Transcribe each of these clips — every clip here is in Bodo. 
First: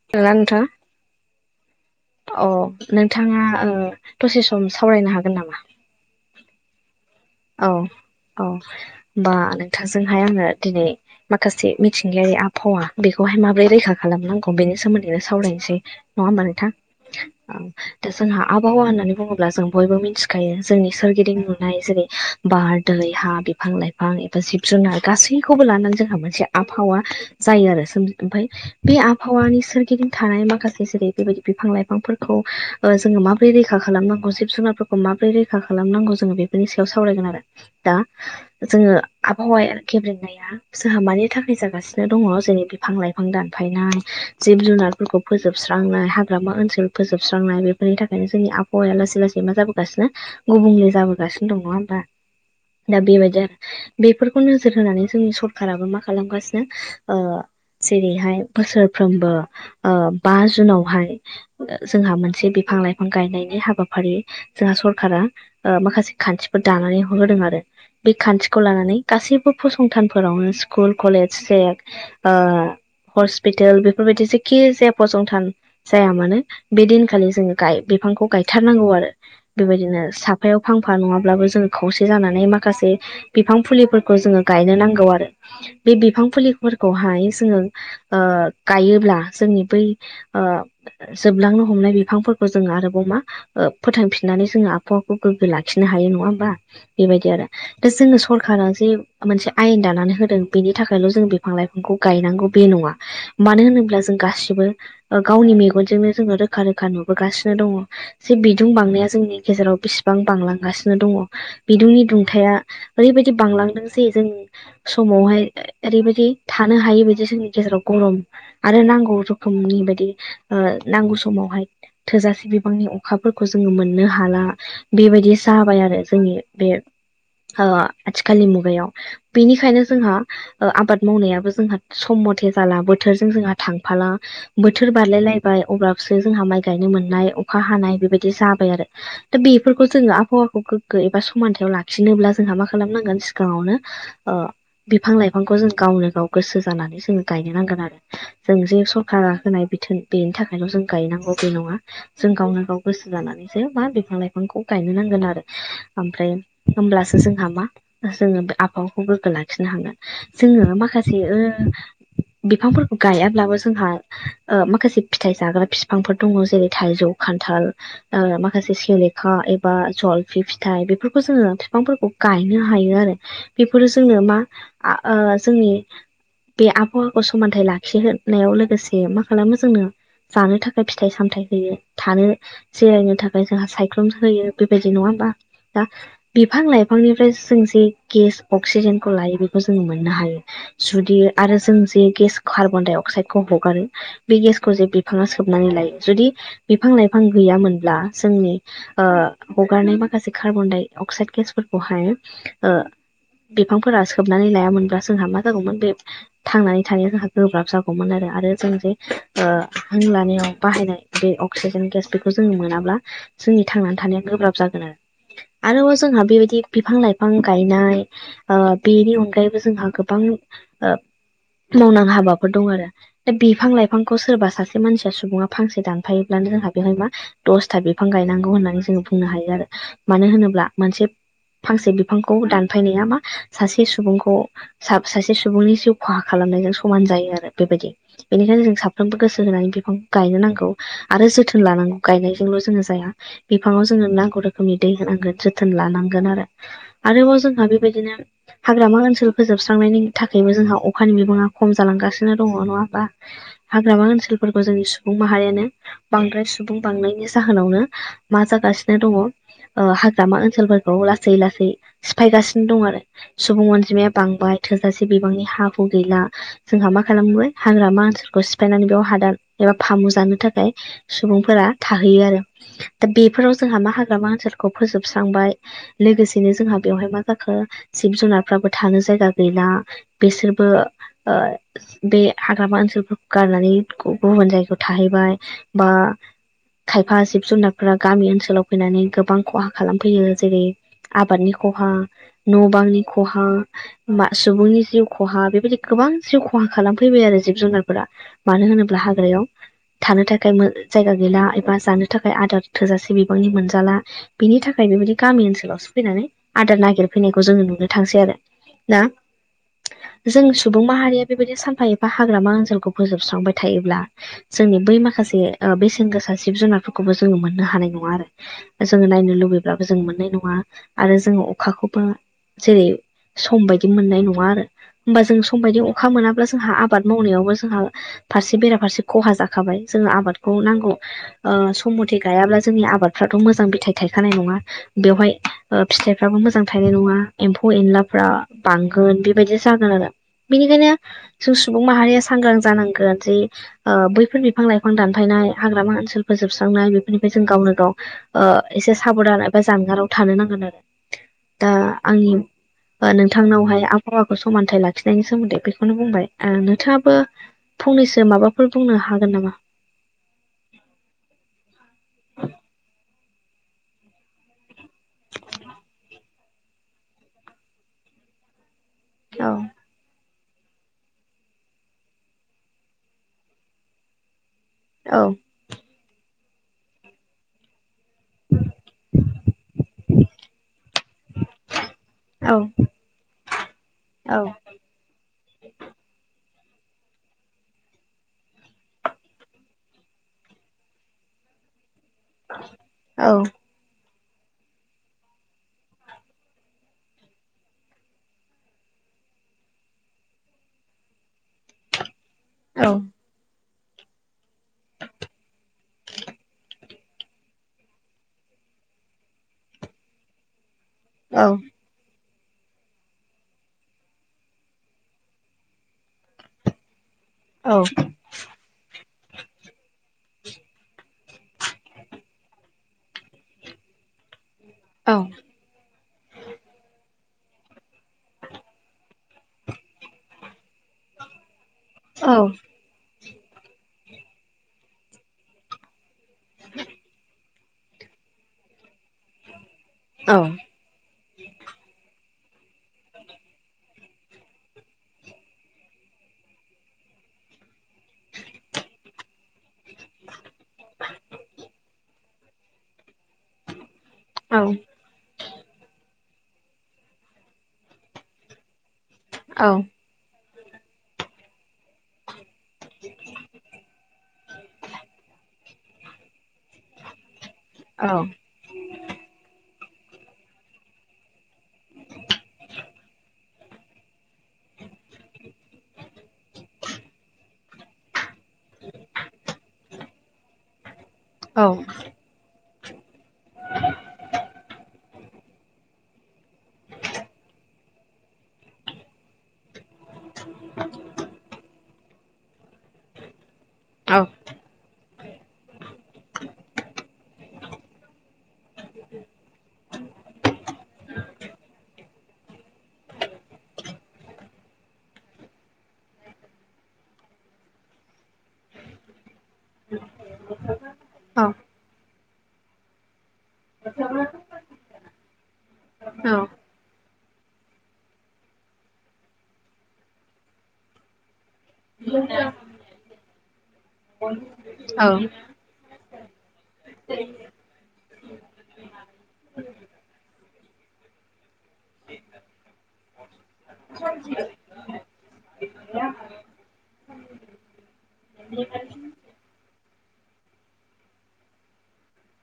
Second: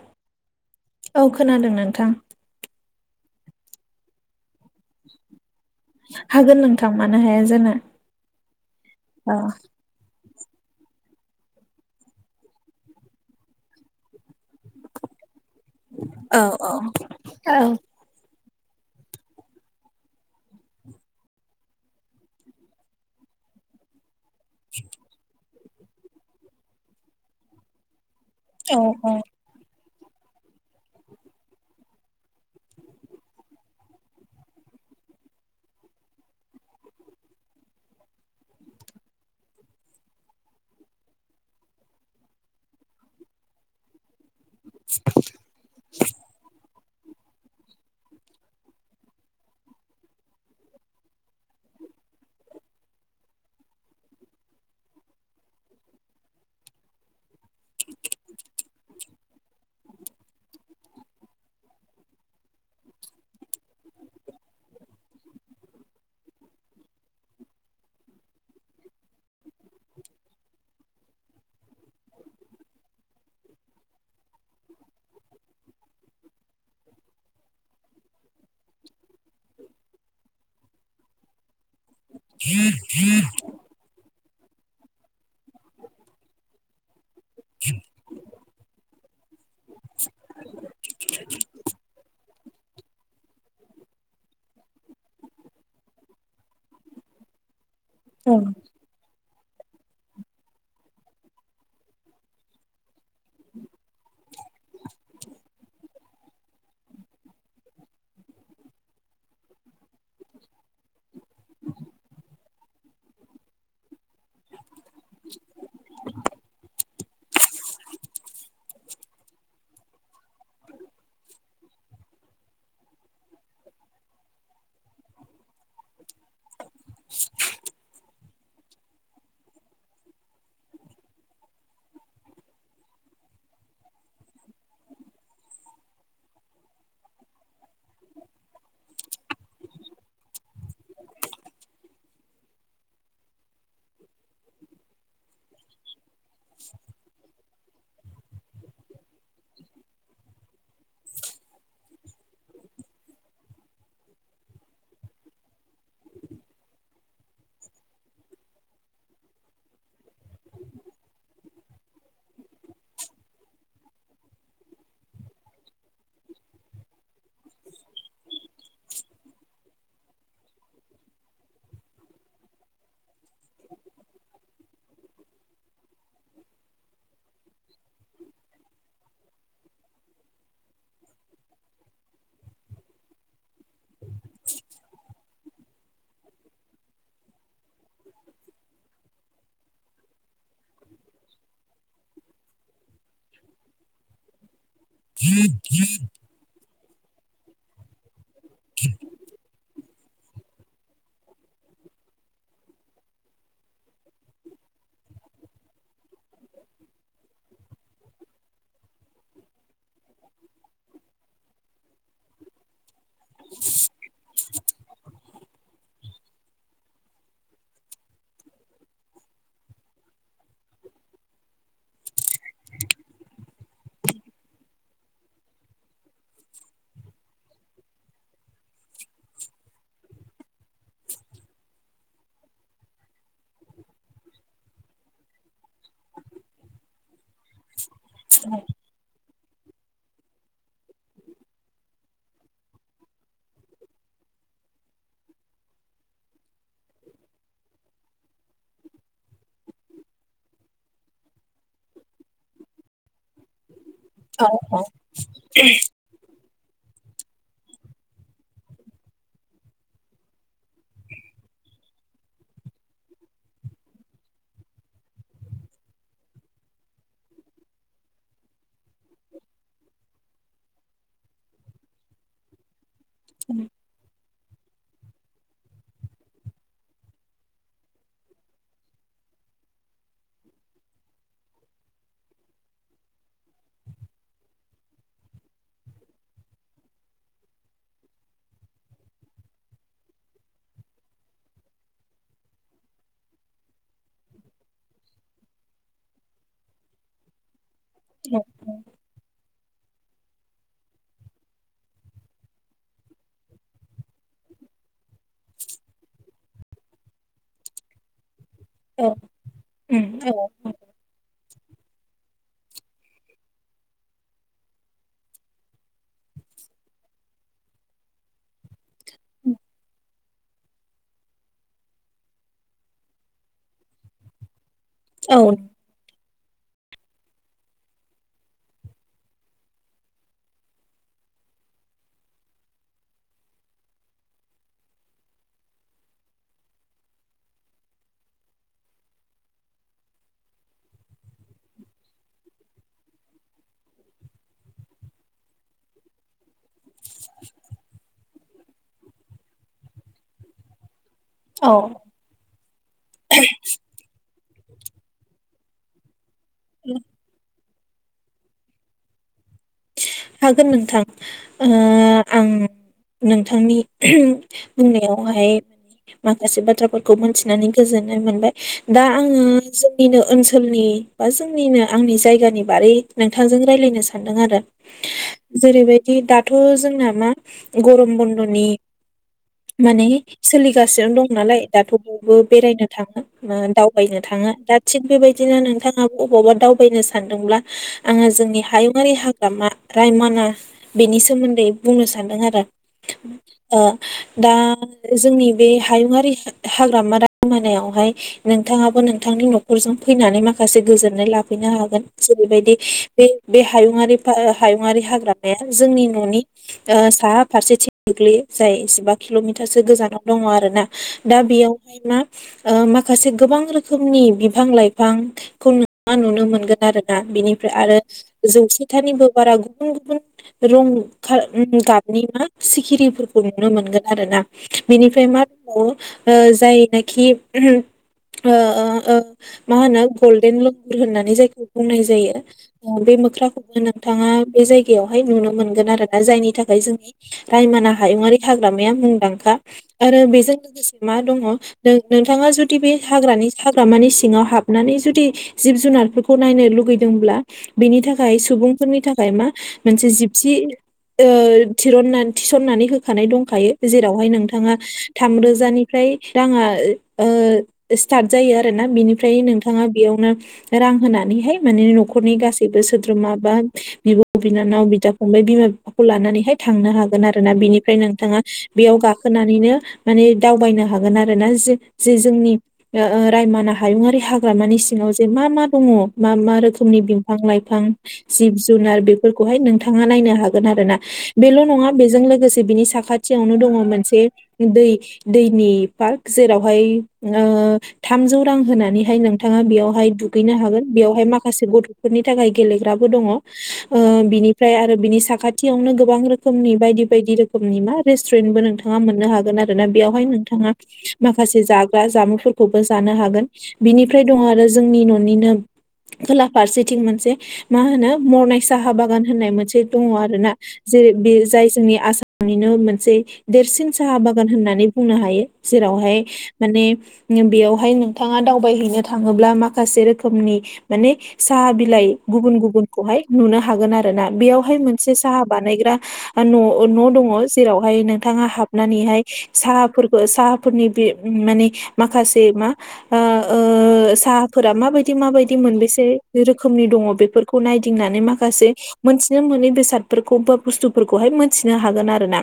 [unintelligible] औ खोनादों नोंथां। अ' नोंथाङा ओ दसे सम सावरायनो हागोन नामा? हागोन नोंथां मानो हाया औ जानो अ थांजोंहाय आङो दिनै। माखासे मिथिंगायारि आबहावा बेखौहाय माबोरै रैखा खालामनांगौ बेनि सोमोन्दैनो सावरायनोसै। नङा औ होमबा नोंथां औ। दा जोंहा आबहावा होननानै बुङोब्ला जों बयबो मिथिखायो जोंनि सोरगिदिं नुनाय जेरै बार, दै, हा, बिफां -लाइफां एबा जिब जुनार गासै खौबो लानानै जोंहा मोनसे आबहावा जायो आरो ओमफाय बे औ औ आबहावानि सोरगिदिं थानाय माखासे जेरै बेबायदि बिफां लाइफांफोरखौ ओ जोङो माबोरै रैखा खालामनांगौ जिब जुनारफोर माबोरै रैखा खालामनांगौ जोङो बेफोरनि सायाव सावरायगोन आरो दा जोङो आबहावाया गेब्रेंनाय जोहा मानि थाखाय जागासिनो दङ जोंनि बिफां लाइफां दानफायनाय जिब जुनारफोरखौ फोजोबस्रांनाय हाग्रामा ओनसोल फोजोबस्रांनाय बेफोरनि थाखायनो जोंनि आबहावाया लासै लासै मा जाबोगासिनो गुबुंले जाबोगासिनो दं नङा होमबा दा बे बादिया बेफोरखौ नोजोर होनानै जोंनि सरखाराबो मा खालामगासिनो ओ जेरैहाय बोसोरफ्रोमबो ओ बा जुनावहाय जोंहा मोनसे बिफां लाइफां गायनायनि हाबाफारि जोंहा सरखारा ओ माखासे खान्थिफोर दानानै हर होदों आरो। बे खान्थिखौ लानानै गासैबो फसंथानफोरावनो स्कुल, कलेज, जेक ओ हस्पितेल बेफोरबायदि जेखि जाया फसंथान जाया मानो बे दिनखालि जोङो गाय बिफांखौ गायथारनांगौ आरो। बेबायदिनो साफायाव फांफा नङाब्लाबो जोङो खौसे जानानै माखासे बिफां फुलिफोर खौ जोङो गायनो नांगौ आरो बे बिफां फुलिफोरखौहाय जोङो ओ गायोब्ला जोंनि बै ओ जोबलांनो हमनाय बिफांफोरखौ जोङो आरोबावा मा ओ फोथांफिननानै जोंहा आबहावाखौ गोग्गो ला खिनो हायो नङा होमबा? बेबायदि आरो दा जोंनो औ सरखारा जे मोनसे आयेन दानानै होदों बेनि थाखायल' जों बिफां लाइफांखौ गायनांगौ बे नङा। मानो होनोब्ला जों गासिबो ओ गावनि मेगनजोंनो जोङो रोखा रोखा नुबोगासिनो दङ जे बिदुं बांनाया जोंनि गेजेराव बेसेबां बांलां गासिनो दङ बिदुंनि दुंथाया ओरैबायदि बांलांदों जे जोंनि समावहाय ओरैबायदि थानो हायोबायदि जोंनि गेजेराव गरम आरो नांगौ रोखोमनि बायदि ओ नांगौ समावहाय थोजासे बिबांनि अखाफोरखौ जोङो मोननो हाला बेबायदि जाबाय आरो जोंनि बे ओ आथिखालनि मुगायाव बेनिखायनो जोंहा ओ आबाद मावनायाबो जोंहा सम मथे जाला बोथोरजों जोंहा थांफाला बोथोर बारलायलायबाय अब्लासो जोंहा माइ गायनो मोननाय अखा हानाय बेबायदि जाबाय आरो। दा बेफोरखौ जोंङो आबहावाखौ गोग्गो एबा समानथायाव लाखिनोब्ला जोंहा मा खालामनांगोन सिगांङावनो ओ बिफां लाइफांखौ जों गावनो गाव गोसो जानानै जोंङो गायनो नांगोन आरो जों जे सरकारा होनाय बिथोन बेनि थाखायल' जों गायनांगौ बे नंङा जों गावनो गाव गोसो जानानैसो मा बिफां लाइफांखौ गायनो नांगोन। आरो ओमफ्राय होमब्लासो जोंहा मा जोंङो बे आबहावाखौ गोग्गो लाखिनो हागोन जोंङो माखासे ओ बिफांफोरखौ गायाब्लाबो जोंहा ओ माखासे फिथाइ जाग्रा फिफांफोर दंङ जेरै थाइजौ खान्थाल ओ माखासे सलेखा एबा जलफि फिथाइ बेफोरखौ जोंङो फिफांफोरखौ गायनो हायो आरो बेफोरो जोंनो मा आ ओ जोंनि बे आबहावाखौ समानथाइ लाखिहोनाव लोगोसे मा खालामो जोंनो जानो थाखाय फिथाइ सामथायाइ होयो थानो जिरायनो थाखाय जोंहा सायख्लुम होयो। बेबायदि नंङाहोमबा दा बिफां लाइफांनिफ्राय जों जे गेस अक्सिजेनखौ लायो बेखौ जों मोननो हायो। जुदि आरो जों जे गेस कार्बन डाय अक्साइदखौ हगारो बे गेसखौ जे बिफांङा सोबनानै लायो जुदि बिफां लाइफां गैयामोनब्ला जोंनि ओ हगारनाय माखासे कार्बनडाइ अक्साइड गेसफोरखौहाय ओ बिफांफोरा सोबनानै लायामोनब्ला जोंहा मा जागौमोन बे थांनानै थानाया जोंहा गोब्राब जागौमोन आरो आरो जों जे ओ हां लानायाव बाहायनाय बे अक्सिजेन गेस बेखौ जों मोनाब्ला जोंनि थांनानै थानाया गोब्राब जागोन आरो। आरोबाव जोंहा बेबायदि बिफां लाइफां गायनाय ओ बेनि अनगायैबो जोंहा गोबां ओ मावनां हाबाफोर दंआरो। दा बिफां लाइफांखौ सोरबा सासे मानसिया सुबुंङा फांसे दानफायोब्लानो जोंहा बेवहाय मा दसथा बिफां गायनांगौ होननानै जोंङो बुंनो हायो आरो। मानो होनोब्ला मोनसे फांसे बिफांखौ दानफायनाया मा सासे सुबुंखौ सासे सुबुंनि जिउ खहा खालामनायजों समान जायो आरो बेबायदि। बेनिखायनो जों साफ्रोमबो गोसो होनानै बिफांखौ गायनो नांगौ। आरो जोथोन लानांगौ गायनायजोंल' जोंङो जाया बिफांङाव जोंङो जोंङो नांगौ रोखोमनि दै होनांगोन जोथोन लानांगोन आरो आरोबाव जोंहा बेबायदिनो हाग्रामा ओनसोल फोजोबस्रांनायनि थाखायबो जोंहा अखानि बिबांङा खम जालांगासिनो दंङ' नंङा होमबा? हाग्रामा औ ओनसोलफोरखौ जोंनि सुबुं माहारियानो बांद्राय सुबुं बांनायनि जाहोनावनो मा जागासिनो दंङ' ओ हाग्रामा ओनसोलफोरखौ लासै लासै सिफायगासिनो दंआरो। सुबुं अनजिमाया बांबाय थोजासे बिबांनि हा हु गैला। जोंहा मा खालामबाय हाग्रामा ओनसोलखौ सिफायनानै बेयाव हादान एबा फामु जानो थाखाय सुबुंफोरा थाहैयो आरो दा बेफोराव जोंहा मा हाग्रामा ओनसोलखौ फोजोबस्रांबाय। लोगोसेनो जोंहा बेवहाय मा जाखो जिब जुनारफ्राबो थानो जायगा गैला। बिसोरबो ओ बे हाग्रामा ओनसोल फोरखौ गारनानै गुबुन जायगायाव थाहैबाय बा खायफा जिब जुनारफोरा गामि ओनसोल ओनसोलाव फैनानै गोबां खहा खालामफैयो जेरै आबादनि खहा। न' बांनि खहा। होमबा सुबुंनि जिउ खहा बेबायदि गोबां जिउ खहा खालामफैबाय आरो जिब जुनारफोरा। औ मानो होनोब्ला हाग्रायाव थानो थाखाय मो जायगा गैला एबा जानो थाखाय आदार थोजासे बि बिबांनि मोनजाला। बिनि थाखाय बेबायदि गामि ओनसोलावसो फैनानै आदार नागिरफैनायखौ जोङो नुनो थांसैआरो। औ ना जों सुबुं माहारिया बेबायदि सानफा एफा हाग्रामा ओनसोलखौ फोजोबस्रांबाय थायोब्ला जोंनि बै माखासे ओ बेसेन गोसा जिब जुनारफोरखौबो जोङो मोननो हानाय नङा आरो। जोङो नायनो लुबैब्लाबो जों मोननाय नङा। आरो जोङो अखाखौबो जेरै सम बायदि मोननाय नङा आरो। होमबा औ जों सम बायदि अखा मोनाब्ला जोंहा आबाद मावनायावबो जोंहा फारसे बेराफारसे खहा जाखाबाय जोंङो आबादखौ नांगौ ओ सम मथे गायाब्ला जोंनि आबादफ्राथ' मोजां फिथाइ थायखानाय नङा। बेवहाय ओ फिथाइफ्राबो मोजां थायनाय नङा एम्फौ एनलाफ्रा बांगोन बेबायदि जागोनआरो बेनिखायनो जों सुबुं माहारिया सांग्रां जानांगोन जे ओ बैफोर बिफां लाइफां दानफायनाय हाग्रामा ओनसोल फोजोबस्रांनाय बेफोरनिफ्राय जों गावनो गाव ओ एसे साबधान एबा जानगाराव थानो नांगोनआरो। दा औ आंनि ओ नोंथांनावहाय आबहावाखौ समानथाइ लाखिनायनि सोमोन्दै बेखौनो बुंबाय। ओ नोंथाङाबो फंनैसो माबाफोर बुंनो हागोन नामा? हागोन नोंथां ओ आं नोंथांनि ह्राम बुंनायावहाय माखासे बाथ्राफोरखौ मोनथिनानै गोजोननाय मोनबाय दा आङो औ जोंनिनो ओनसोल लनि जोंनि बा जोंनिनो आंनि जायगानि बारै नोंथांजों रायलायनो सानदोंआरो। औ जेरैबायदि दाथ' जोंना मा गरम बन्दनि माने सोलिगासिनो दं नालाय दाथ' बो औ बेरायनो थाङो ओ दावबायनो औ थाङो दा थिग बेबायदिनो नोंथाङा ओबावबा दावबायनो सानदोंब्ला आङो जोंनि हायुंङारि हाग हाग्रामा रायमना बेनि सोमोन्दै बुंनो सानदों आरो औ ओ दा जोंनि बे हायुंङारि हाग्रामा रायमनायायावहाय नोंथाङाबो नोंथांनि न'खरजों फैनानै माखासे गोजोननाय लाफैनो हागोन। जेरैबायदि औ बे बे हायुङारि फा हायुङारि हाग्रामाया जोंनि न'नि ओ साहा फारसेथिं गोग्लैयो जाय जिबा किल'मिटारसो गोजानाव दङ आरो ना दा बेयावनो मा माखासे गोबां रोखोमनि बिफां लाइफां खौ ना नुनो मोनगोन आरोना बिनिफ्राय औ आरो जौसेथानिबो बारा गुबुन गुबुन रं गाबनि मा सिखिरिफोरखौ नुनो मोनगोन आरो ना औ बेनिफ्राय मा दंबावो ओ जायनाखि ओ ओ ओ मा होनो गल्डेन ल गुर होननानै जायखौ बुंनाय जायो बे मोख्राखौ नोंथाङा बे जायगायावहाय नुनो मोनगोन आरोना जायनि थाखाय जोंनि रायमना हायुंङारि हाग्रामाया मुंदांखा आरो बेजों औ लोगोसे मा दङ नों नोंथाङा जुदि बे हाग्रानि हाग्रामानि सिङाव हाब नानै जुदि जिब जुनारफोरखौ नायनो लुुबैदोंब्ला बिनि थाखाय सुबुंफोरनि थाखाय मा मोनसे जिबसि ओ थिरननानै थिसननानै होब खानाय दंखायो जेरावहाय औ नोंथांङा थामरोजानिफ्राय रांङा ओ स्टार्ट जायो आरो ना। बिनि फ्राय औ नोंथांङा बेयावनो रां होनानैहाय मान न'खरनि गासैबो सोदो द्रोमा बा बिब' बिनानाव बिदा फंबाय बिमा बिफाखौ लानानैहाय थांनो हागोन आरो ना बिनिफ्राय नोंथांङा बेयाव गाखोनानैनो माने दावबायनो हागोन आरो ना जे जे जोंनि ओ रायमना हायुुंङारि हाग्रामानि सिंङाव जे मा मा दंङ मा मा रोखोमनि बिफां लाइफां जिब जुनार बेफोरखौहाय नोंथांङा नायनो हागोन आरो ना। बेल' नंङा बेजों लोगोसे बिनि साखाथियावनो दंङ मोनसे दैय। दैनि पार्क जेरावहाय ओ थामजौ रां होनानैहाय नोंथांङा दुगैनो हागोन बेयावहाय माखासे गथफोरनि थाखाय गेलेग्राबो दंङ ओ बिनि फ्राय आरो बिनि साखाथियावनो गोबां रोखोमनि बायदि बायदि रोखोमनि मा रेस्टुरेन्टबो नोंथां थांङा मोननो हागोन आरोना बेयावहाय नोंथांङा माखासे जाग्रा जामुंफोरखौबो जानो हागोन। बिनिफ्राय दं आरो जोंनि न'निनो खोला फारसेथिं मोनसे मा होनो मरनाय साहा बागान होननाय मोनसे दंङ आरो ना। जेरै बे जाय जोंनि आसामनिनो मोनसे देरसिन साहा बागान होननानै बुंनो हायो जेरावहाय माने बेयावहाय नोंथांङा दावबायहैनो थांङोब्ला माखासे रोखोमनि माने साहा बि लाइ गुबुन गुबुनखौहाय नुनो हागोन आरो ना। बेयावहाय मोनसे साहा बानायग्रा न' न' दंङ जेरावहाय नोंथांङा हाब नानैहाय साहाफोरखौ साहाफोरनि बे माने माखासे मा? ओ ओ साहाफोरा माबायदि माबायदि मोनबेसे रोखोमनि दंङ? बेफोरखौ नायदिंनानै माखासे मोनथिनो मोनै बेसादफोरखौ बा बुस्थुफोरखौहाय मोनथिनो हागोन आरो ना।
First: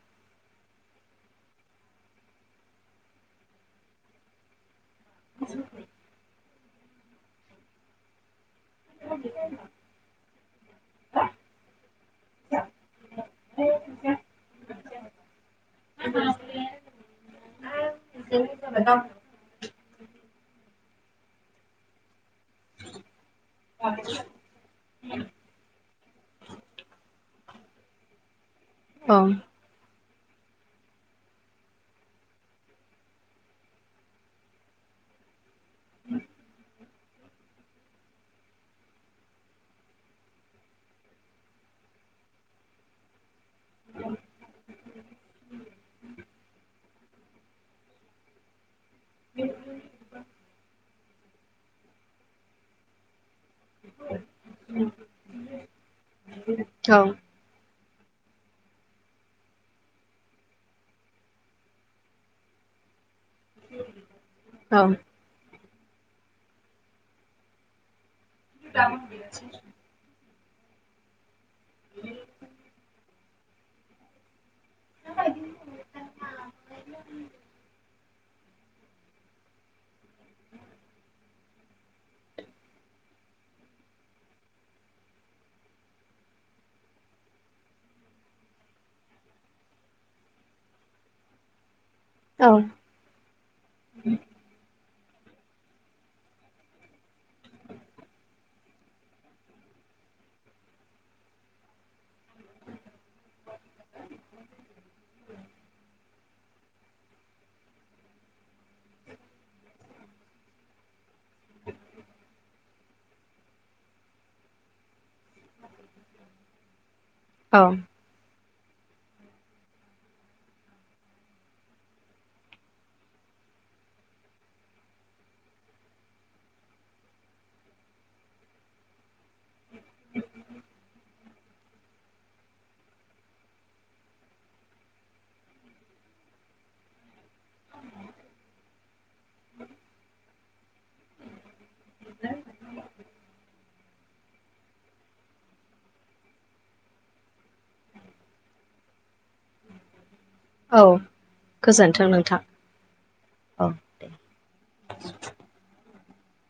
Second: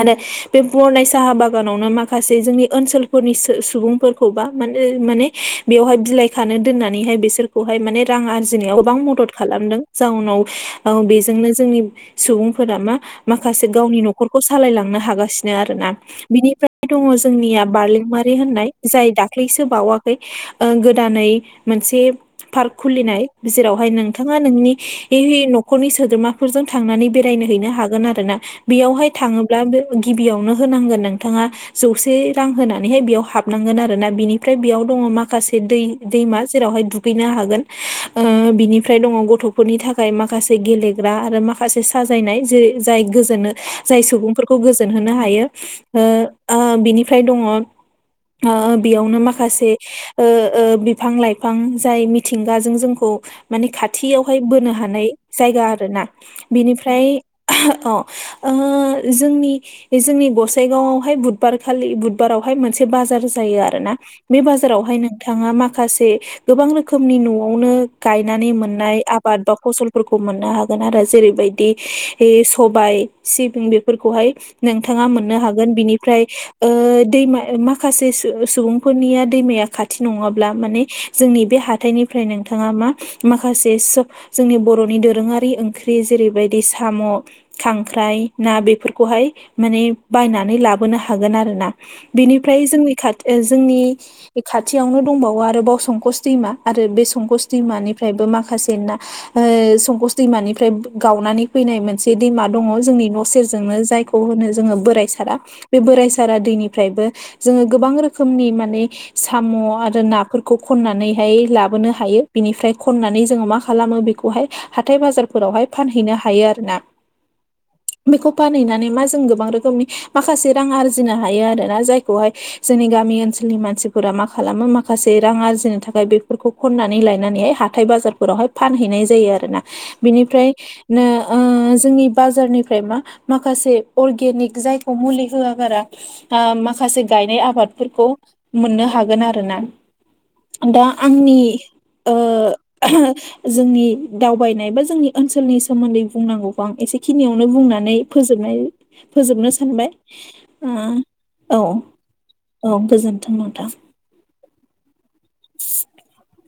आरो बे बरनाय साहा बागानावनो माखासे जोंनि ओनसोलफोरनि सुबुंफोर खौबा माने बेयावहाय बिलाइ खानो दोननानैहाय बिसोरखौहाय माने रां आरजिनो गोबां मदद खालामदों जाउनाव बेजोंनो जोंनि सुबुंफोरा मा माखासे गावनि न'खरखौ सालायलांनो हागासिनो आरो ना। बिनिफ्राय दंङ जोंनिया बारलेंमारि होननाय जाय दा दाख्लैसो बावाखै गोदानै मोनसे पार्क खुलिनाय जेरावहाय नोंथांङा नोंनि न'खरनि सोद्रोमाफोरजों थांनानै बेराय हैनो हागोन आरो ना। बेयावहाय थांङोब्ला गिबियावनो होनांगोन नोंथांङा जौसे रां होनानैहाय बेयाव हाबनांगोन आरो ना बिनिफ्राय बेयाव अदंङ माखासे दै दैमा जेरावहाय दु। गैनो हागोन। बिनिफ्राय दंङ गथ'फोरनि थाखाय माखासे गेलेग्रा आरो माखासे साजायनाय जेरैय जाय गोजोनो जाय सुबुंफोरखौ गोजोन होनो हायो बिनिफ्राय दंङ बेयावनो माखासे बिफां लाइफां जाय मिथिंगाजों जों खौ माने खाथियावहाय बोनो हानाय जायगा आरो ना बिनिफ्राय अ जोंनि बे जोंनि गसाइगावआवहाय बुधबारखालि बुधबारावहाय मोनसे बाजार जायो आरो ना। बे बाजारावहाय नोंथांङा माखासे गोबां रोखोमनि न'आवनो गायनानै मोननाय आबाद बा फसलफोरखौ मोननो हागोन आरो जेरैबायदि बि सबाय सिबिं बेफोरखौहाय नोंथांङा मोननो हागोन। बिनिफ्राय दैमा माखासे सुबुं फोनिया दैमाया खाथि नङाब्ला माने जोंनि बे हाथा इनिफ्राय नोंथाङा मा माखासे सो जोंनि बर'नि दोरोङारि ओंख्रि जेरैबायदि साम'- खांख्राइ, ना, बेफोरखौहाय माने बायनानै लाबोनो हागोन आरोना! बिनिफ्राय जोंनि खाथि ओ जोंनि खाथियावनो दंबावो आरोबाव संकस दैमा आरो बे संकस दैमानि ओमफ्रायबो माखासे ना ओ संकस दैमानिफ्राय गावनानै फैनाय मोनसे दैमा दङ जोंनि न' सेर जोंनो जायखौ होनो जोङो बोराय सारा बे बोराय सारा दैनिफ्रायबो जोङो गोबां रोखोमनि माने साम' आरो नाफोरखौ खन्नानैहाय लाबोनो हायो बिनिफ्राय खननानै जोङो मा खालामो बेखौहाय हाथाय बाजारफोरावहाय फानहैनो हायो आरो ना। औ। बेखौ फानहैनानै मा जों गोबां रोखोमनि माखासे रां आरजिनो हायो आरो ना जायखौहाय जोंनि गामि ओनसोलनि मानसिफोरा मा खालामो माखासे रां आरजिनो थाखाय बेफोरखौ खननानै लायनानैहाय हा थाय बाजारफोरावहाय फानहैनाय जायो आरोना बिनिफ्राय नो ओ जोंनि बाजारनिफ्राय मा माखासे अर्गेनिक जायखौ मुलि होयागारा आ माखासे गायनाय आबादफोरखौ मोननो हागोन आरो ना। दा आंनि ओ जों नि दावबायनाय बा जोंनि ओनसोलनि सोमोन्दै बुंनांगौखौ आं एसेखिनियावनो बुंनानै फोजोबनाय फोजोबनो सानबाय औ गोजोन्थों नोंथां औ गोजोन्थों औ नोंथां। [unintelligible]